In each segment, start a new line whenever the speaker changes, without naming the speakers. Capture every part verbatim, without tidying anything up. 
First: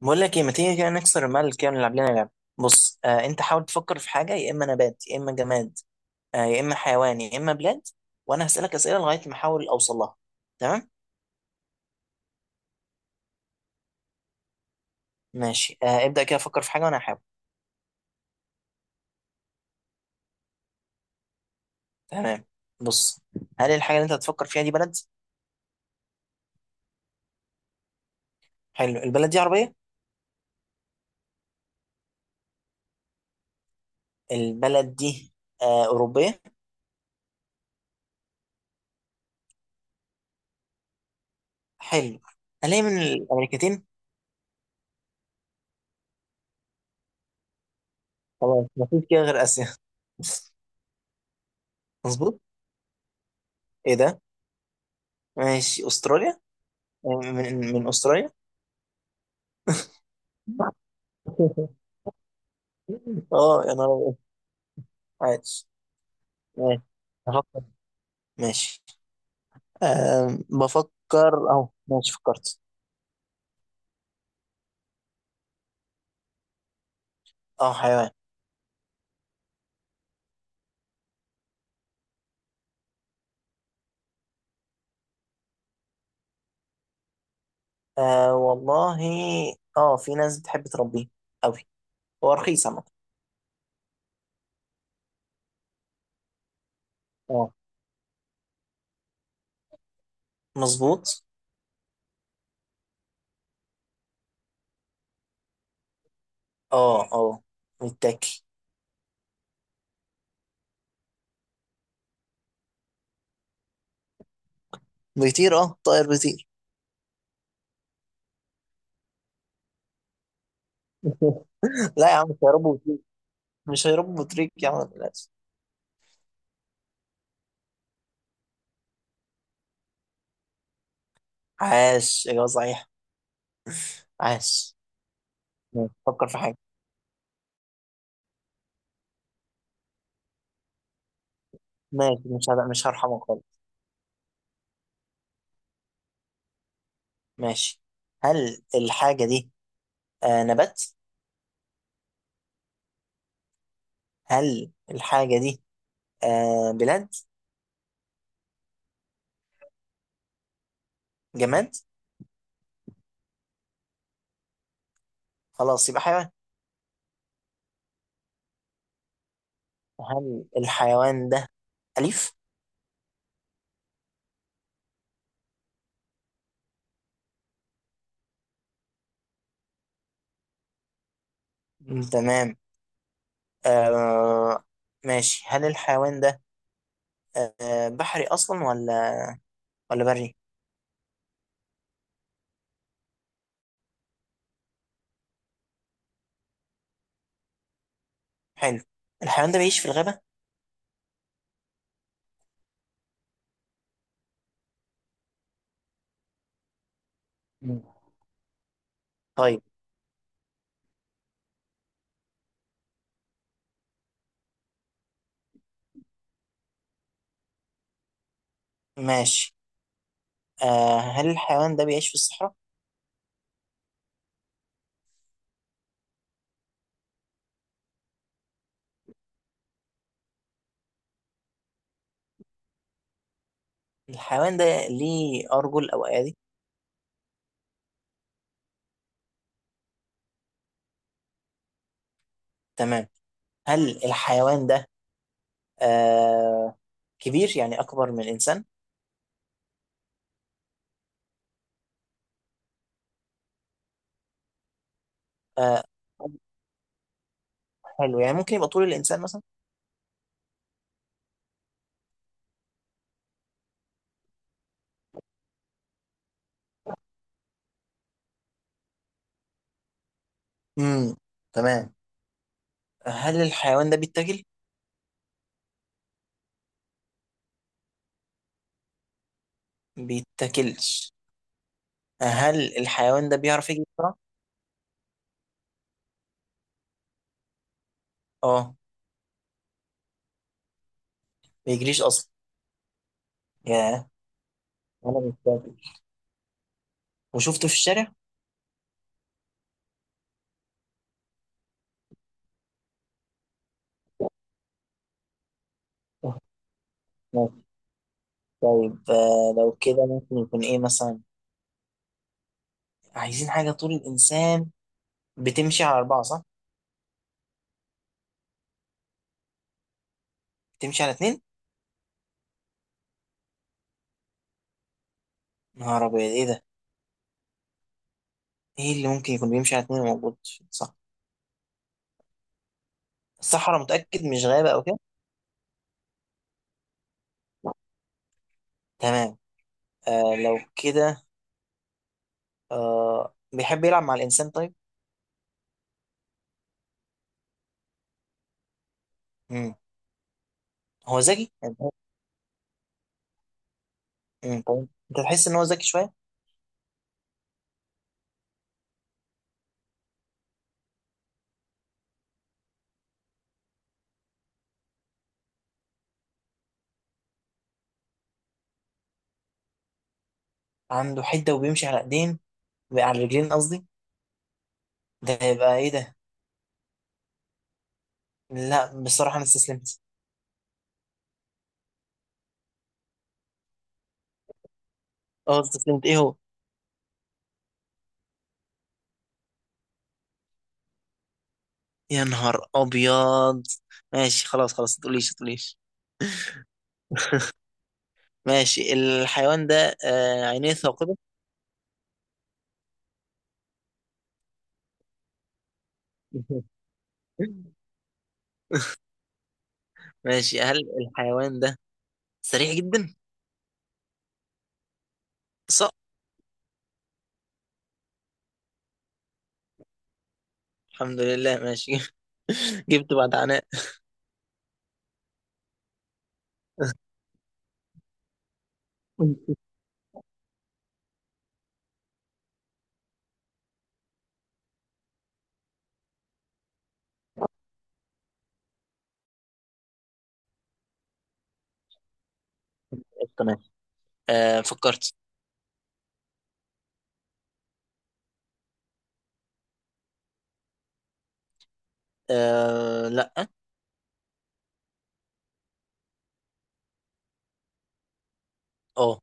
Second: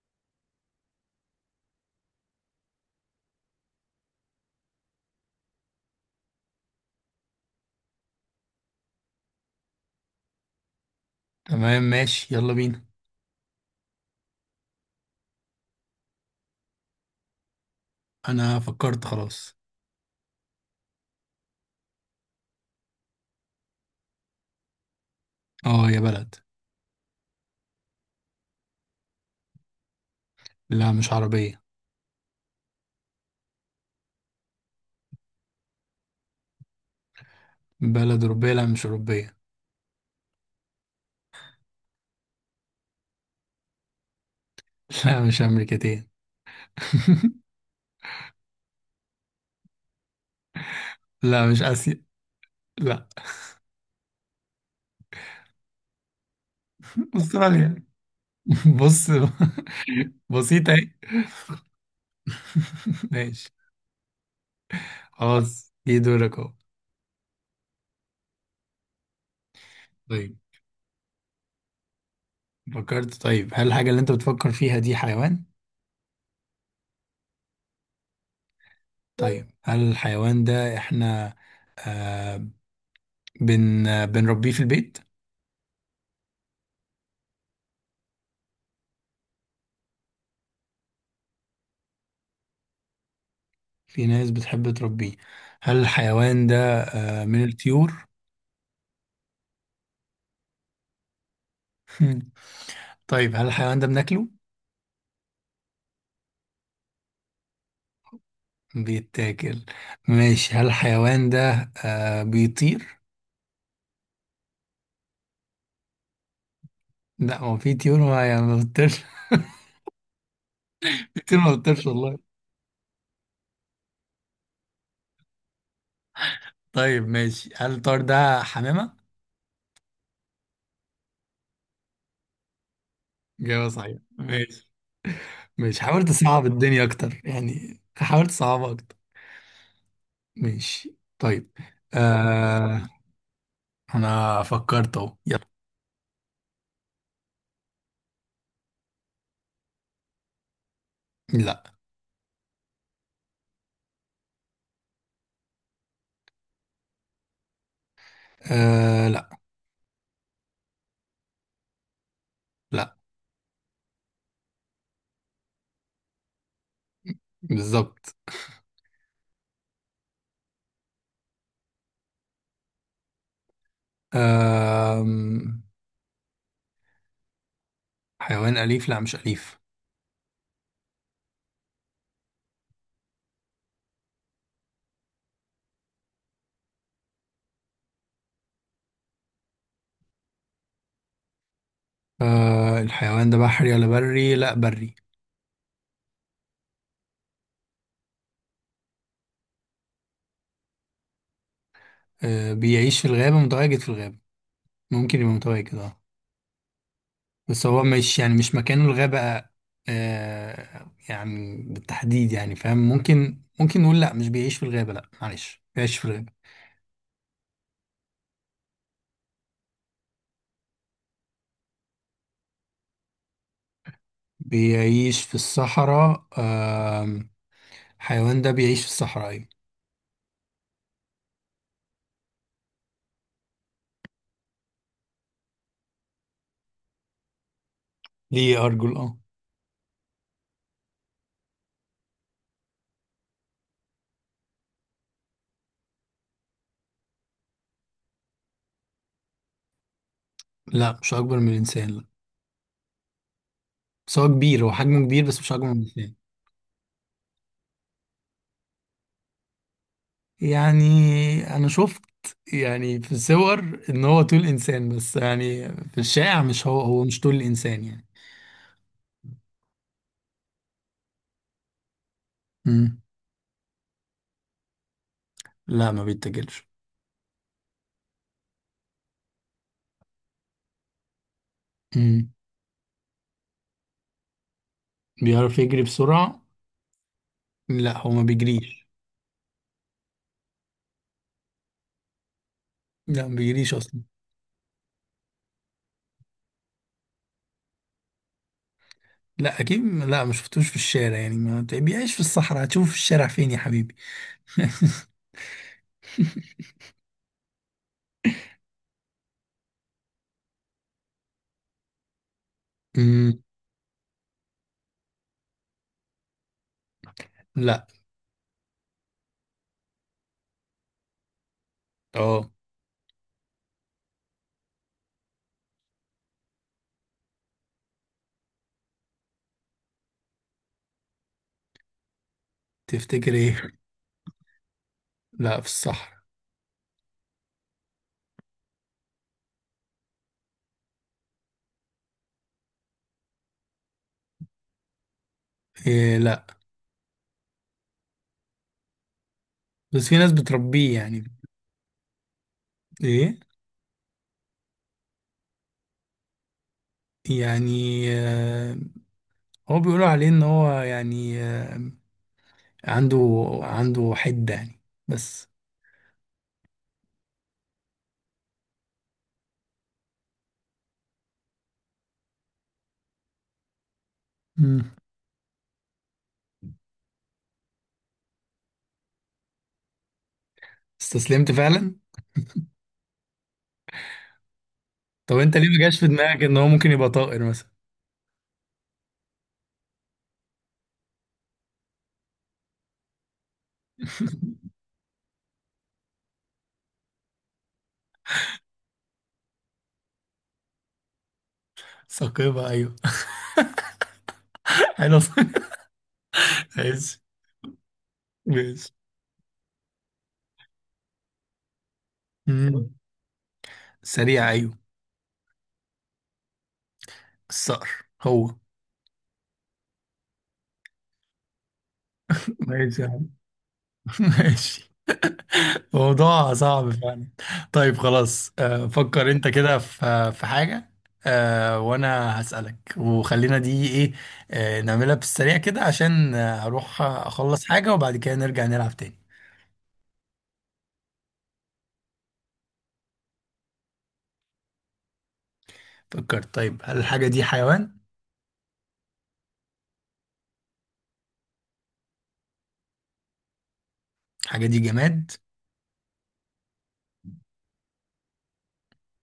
بقول لك ايه، ما تيجي كده نكسر الملل كده ونلعب لنا لعبة؟ بص، آه انت حاول تفكر في حاجة، يا اما نبات يا اما جماد، آه يا اما حيوان يا اما بلاد، وانا هسألك أسئلة لغاية ما احاول اوصل لها. تمام.
تمام، ماشي، يلا بينا.
ماشي، آه ابدأ كده، فكر في حاجة وانا هحاول.
انا فكرت خلاص.
تمام، بص. هل الحاجة اللي انت هتفكر فيها دي بلد؟
اه، يا بلد.
حلو، البلد دي عربية؟
لا، مش عربية.
البلد دي آه أوروبية؟
بلد أوروبية. لا، مش أوروبية.
حلو. هل هي من الأمريكتين؟
لا، مش أمريكتين.
خلاص مفيش كده غير آسيا.
لا، مش آسيا.
مظبوط.
لا.
ايه ده، ماشي أستراليا. آه، من
أستراليا.
من أستراليا.
بص. بسيطة اهي. ماشي.
اه يا نهار أبيض. عادي،
خلاص، جه دورك اهو.
ماشي، بفكر، ماشي،
طيب.
أه بفكر اهو، ماشي فكرت.
فكرت. طيب، هل الحاجة اللي انت بتفكر فيها دي حيوان؟
اه حيوان.
طيب، هل الحيوان ده احنا آه بن بنربيه في البيت؟
أه والله، اه في ناس بتحب تربيه قوي، هو رخيص عامة.
في ناس بتحب تربيه. هل الحيوان ده آه، من
اه
الطيور؟
مظبوط.
مم. طيب، هل الحيوان ده بناكله؟
اه اه متاكل.
بيتاكل. ماشي، هل الحيوان ده آه بيطير؟
بيطير، اه طائر بيطير.
لا، هو في طيور ما يعني ما بتطيرش. في طيور ما بتطيرش
لا يا عم،
والله.
مش هيربوا بطريق، مش هيربوا بطريق يا عم للاسف.
طيب، ماشي، هل الطار ده حمامة؟
عاش، اجابه صحيحه،
جواب صحيح. ماشي.
عاش.
ماشي،
ماشي.
حاولت
فكر في
اصعب
حاجه.
الدنيا اكتر، يعني حاولت اصعبها اكتر. ماشي. طيب.
ماشي، مش هبقى، مش
آه
هرحمك خالص.
انا فكرت اهو، يلا.
ماشي. هل الحاجه دي آه نبات؟
لا.
هل الحاجه دي آه بلاد؟
آه لا.
جماد؟
لا.
خلاص يبقى حيوان.
بالظبط.
هل الحيوان ده أليف؟
آم، حيوان أليف. لا، مش أليف.
مم. تمام. آه ماشي، هل الحيوان ده آه بحري أصلا، ولا ولا بري؟
آه، الحيوان ده بحري ولا بري؟ لا، بري.
حلو. الحيوان ده بيعيش في الغابة؟
آه، بيعيش في الغابة، متواجد في الغابة. ممكن يبقى متواجد، اه. بس هو
مم.
مش، يعني مش مكانه الغابة.
طيب،
آه، يعني بالتحديد، يعني فاهم، ممكن ممكن نقول لا مش بيعيش في الغابة، لا معلش بيعيش في الغابة.
ماشي، آه هل الحيوان ده بيعيش في الصحراء؟
بيعيش في الصحراء، آم، الحيوان ده بيعيش في الصحراء، أيوة.
الحيوان ده ليه أرجل أو أيادي؟
ليه أرجل، اه.
تمام. هل الحيوان ده آه كبير، يعني أكبر من الإنسان؟
لا مش أكبر من الإنسان، لا. بس هو كبير، هو حجمه كبير، بس مش أكبر من
آه،
الإنسان.
حلو، يعني ممكن يبقى طول الإنسان مثلا؟
يعني انا شفت، يعني في الصور، ان هو طول انسان، بس يعني في الشائع مش هو هو مش طول انسان يعني.
امم تمام.
امم.
هل الحيوان ده بيتاكل؟
لا ما بيتاكلش.
بيتاكلش.
امم.
هل الحيوان ده بيعرف يجري بسرعة؟
بيعرف يجري بسرعة. لا، هو ما
اه
بيجريش.
بيجريش أصلا.
لا ما بيجريش اصلا.
ياه، ولا بيتاكل وشفته في الشارع؟
لا، اكيد لا، ما شفتوش في الشارع. يعني ما بيعيش في الصحراء، هتشوفه في الشارع فين يا حبيبي؟
آه، ماشي. طيب، آه، لو كده ممكن يكون ايه مثلا؟
امم.
عايزين حاجة طول الإنسان، بتمشي على أربعة صح؟
لا.
بتمشي على اتنين؟
اه.
نهار أبيض، ايه ده؟ ايه اللي ممكن يكون بيمشي على اتنين موجود؟ صح،
تفتكر ايه؟
الصحراء، متأكد مش غابة أو كده؟
لا، في الصحراء.
تمام. آه لو كده، آه بيحب يلعب مع الإنسان طيب؟
إيه، لا.
مم.
بس في ناس بتربيه
هو
يعني.
ذكي؟
ايه.
مم. طيب. انت تحس ان هو ذكي شويه،
يعني، آه، هو بيقولوا عليه ان هو يعني، آه، عنده عنده حدة يعني، بس.
عنده حده وبيمشي على ايدين، على الرجلين قصدي.
امم.
ده هيبقى ايه ده؟ لا بصراحه انا استسلمت.
استسلمت فعلا. طب انت
اه
ليه ما جاش
استسلمت،
في
ايه هو،
دماغك ان هو ممكن يبقى طائر مثلا؟
يا نهار ابيض. ماشي، خلاص خلاص، ما تقوليش ما تقوليش. ماشي، الحيوان ده آه عينيه ثاقبه.
ثقيبة، أيوه. حلو. ماشي. ماشي.
ماشي، هل الحيوان ده سريع
امم.
جدا؟
سريع، ايوه.
صح،
الصقر هو.
الحمد لله، ماشي.
ماشي يا
جبت
عم.
بعد عناء.
ماشي. موضوع صعب فعلا. طيب خلاص، آه، فكر انت كده في في حاجة، آه، وانا هسألك، وخلينا دي ايه، آه، نعملها بالسريع كده عشان آه، هروح اخلص حاجة وبعد كده نرجع نلعب تاني.
قشطة، ماشي. آه فكرت.
فكرت. طيب، هل الحاجة دي حيوان؟
آه لا.
الحاجة دي جماد؟
اه.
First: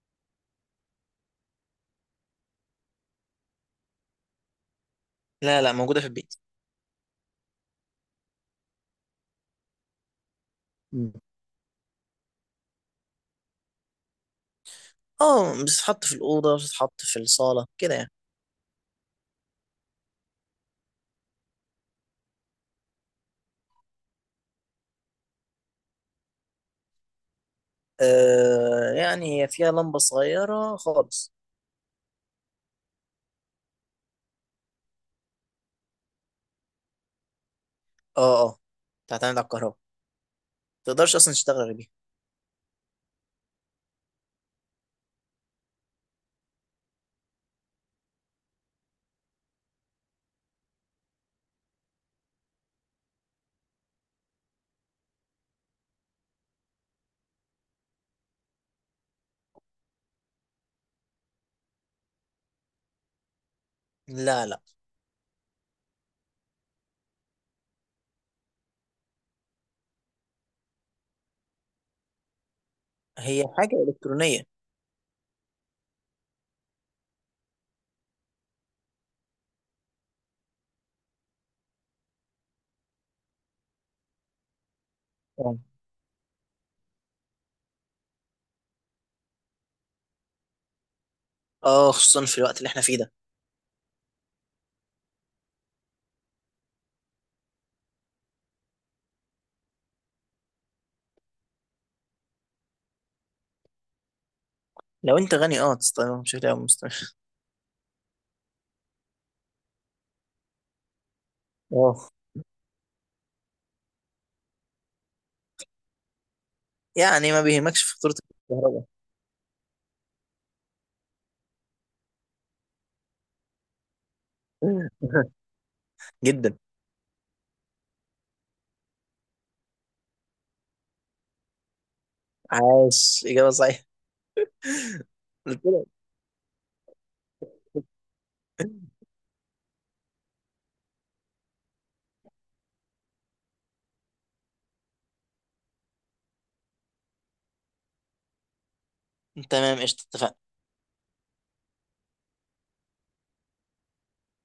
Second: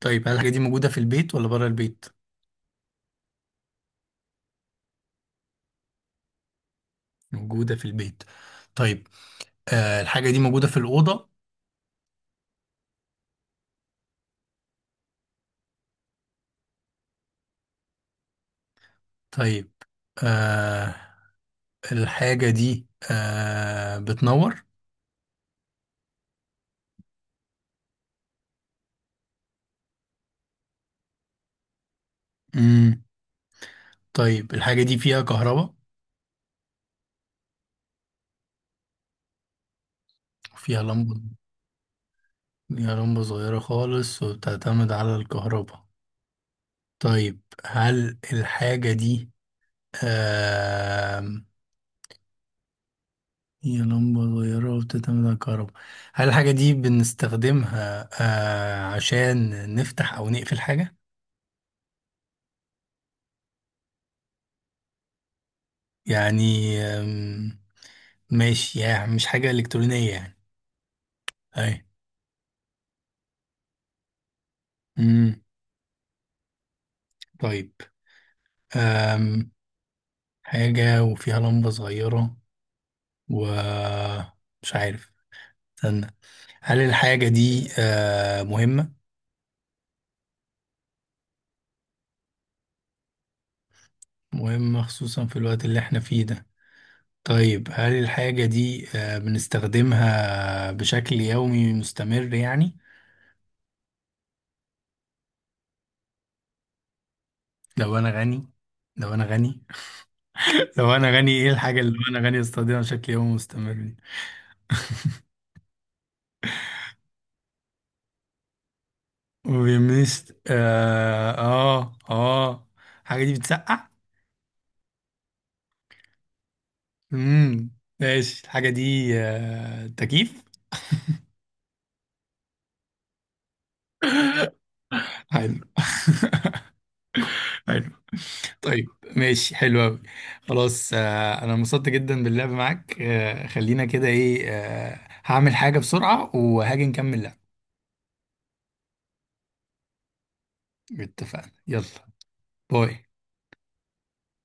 طيب، هل الحاجة دي موجودة في البيت ولا بره البيت؟
لا لا، موجوده في البيت.
موجودة في البيت. طيب، آه، الحاجة دي موجودة في الأوضة؟
اه بتتحط في الأوضة، بتتحط في الصالة كده يعني.
طيب، آه، الحاجة دي آه، بتنور؟
آه، يعني هي فيها لمبة صغيرة خالص.
مم. طيب، الحاجة دي فيها كهرباء
اه اه، تعتمد على الكهرباء،
وفيها
متقدرش
لمبة.
أصلا تشتغل غير بيها.
فيها لمبة صغيرة خالص وبتعتمد على الكهرباء. طيب، هل الحاجة دي آم، هي لمبة صغيرة وبتعتمد على الكهرباء؟ هل الحاجة دي بنستخدمها آه، عشان نفتح أو نقفل حاجة؟
لا لا،
يعني، آم، ماشي، يعني مش حاجة إلكترونية يعني. أي.
هي حاجة إلكترونية.
مم، طيب، آم، حاجة وفيها لمبة صغيرة ومش عارف.
اه.
استنى. هل الحاجة دي آه، مهمة؟
آه، خصوصا في الوقت اللي احنا فيه ده.
مهمة، خصوصا في الوقت اللي احنا فيه ده. طيب، هل الحاجة دي آه، بنستخدمها بشكل يومي مستمر يعني؟
لو انت غني اه تستخدمها بشكل او مستمر.
لو أنا غني، لو أنا غني. لو أنا غني، إيه الحاجة اللي
اه
لو أنا غني أستخدمها بشكل يومي مستمر دي؟
يعني ما بيهمكش فاتورة الكهرباء.
وبيمست آه آه آه الحاجة دي بتسقع؟
جدا.
مم. ماشي، الحاجة دي آه، تكييف؟
عاش إجابة صحيحة.
حلو.
قلت لك.
طيب، ماشي، حلو أوي. خلاص، آه، أنا انبسطت جدا باللعب معاك، آه، خلينا كده إيه، آه، هعمل حاجة بسرعة وهاجي نكمل لعب.
تمام قشطة، اتفقنا.
اتفقنا، يلا. باي.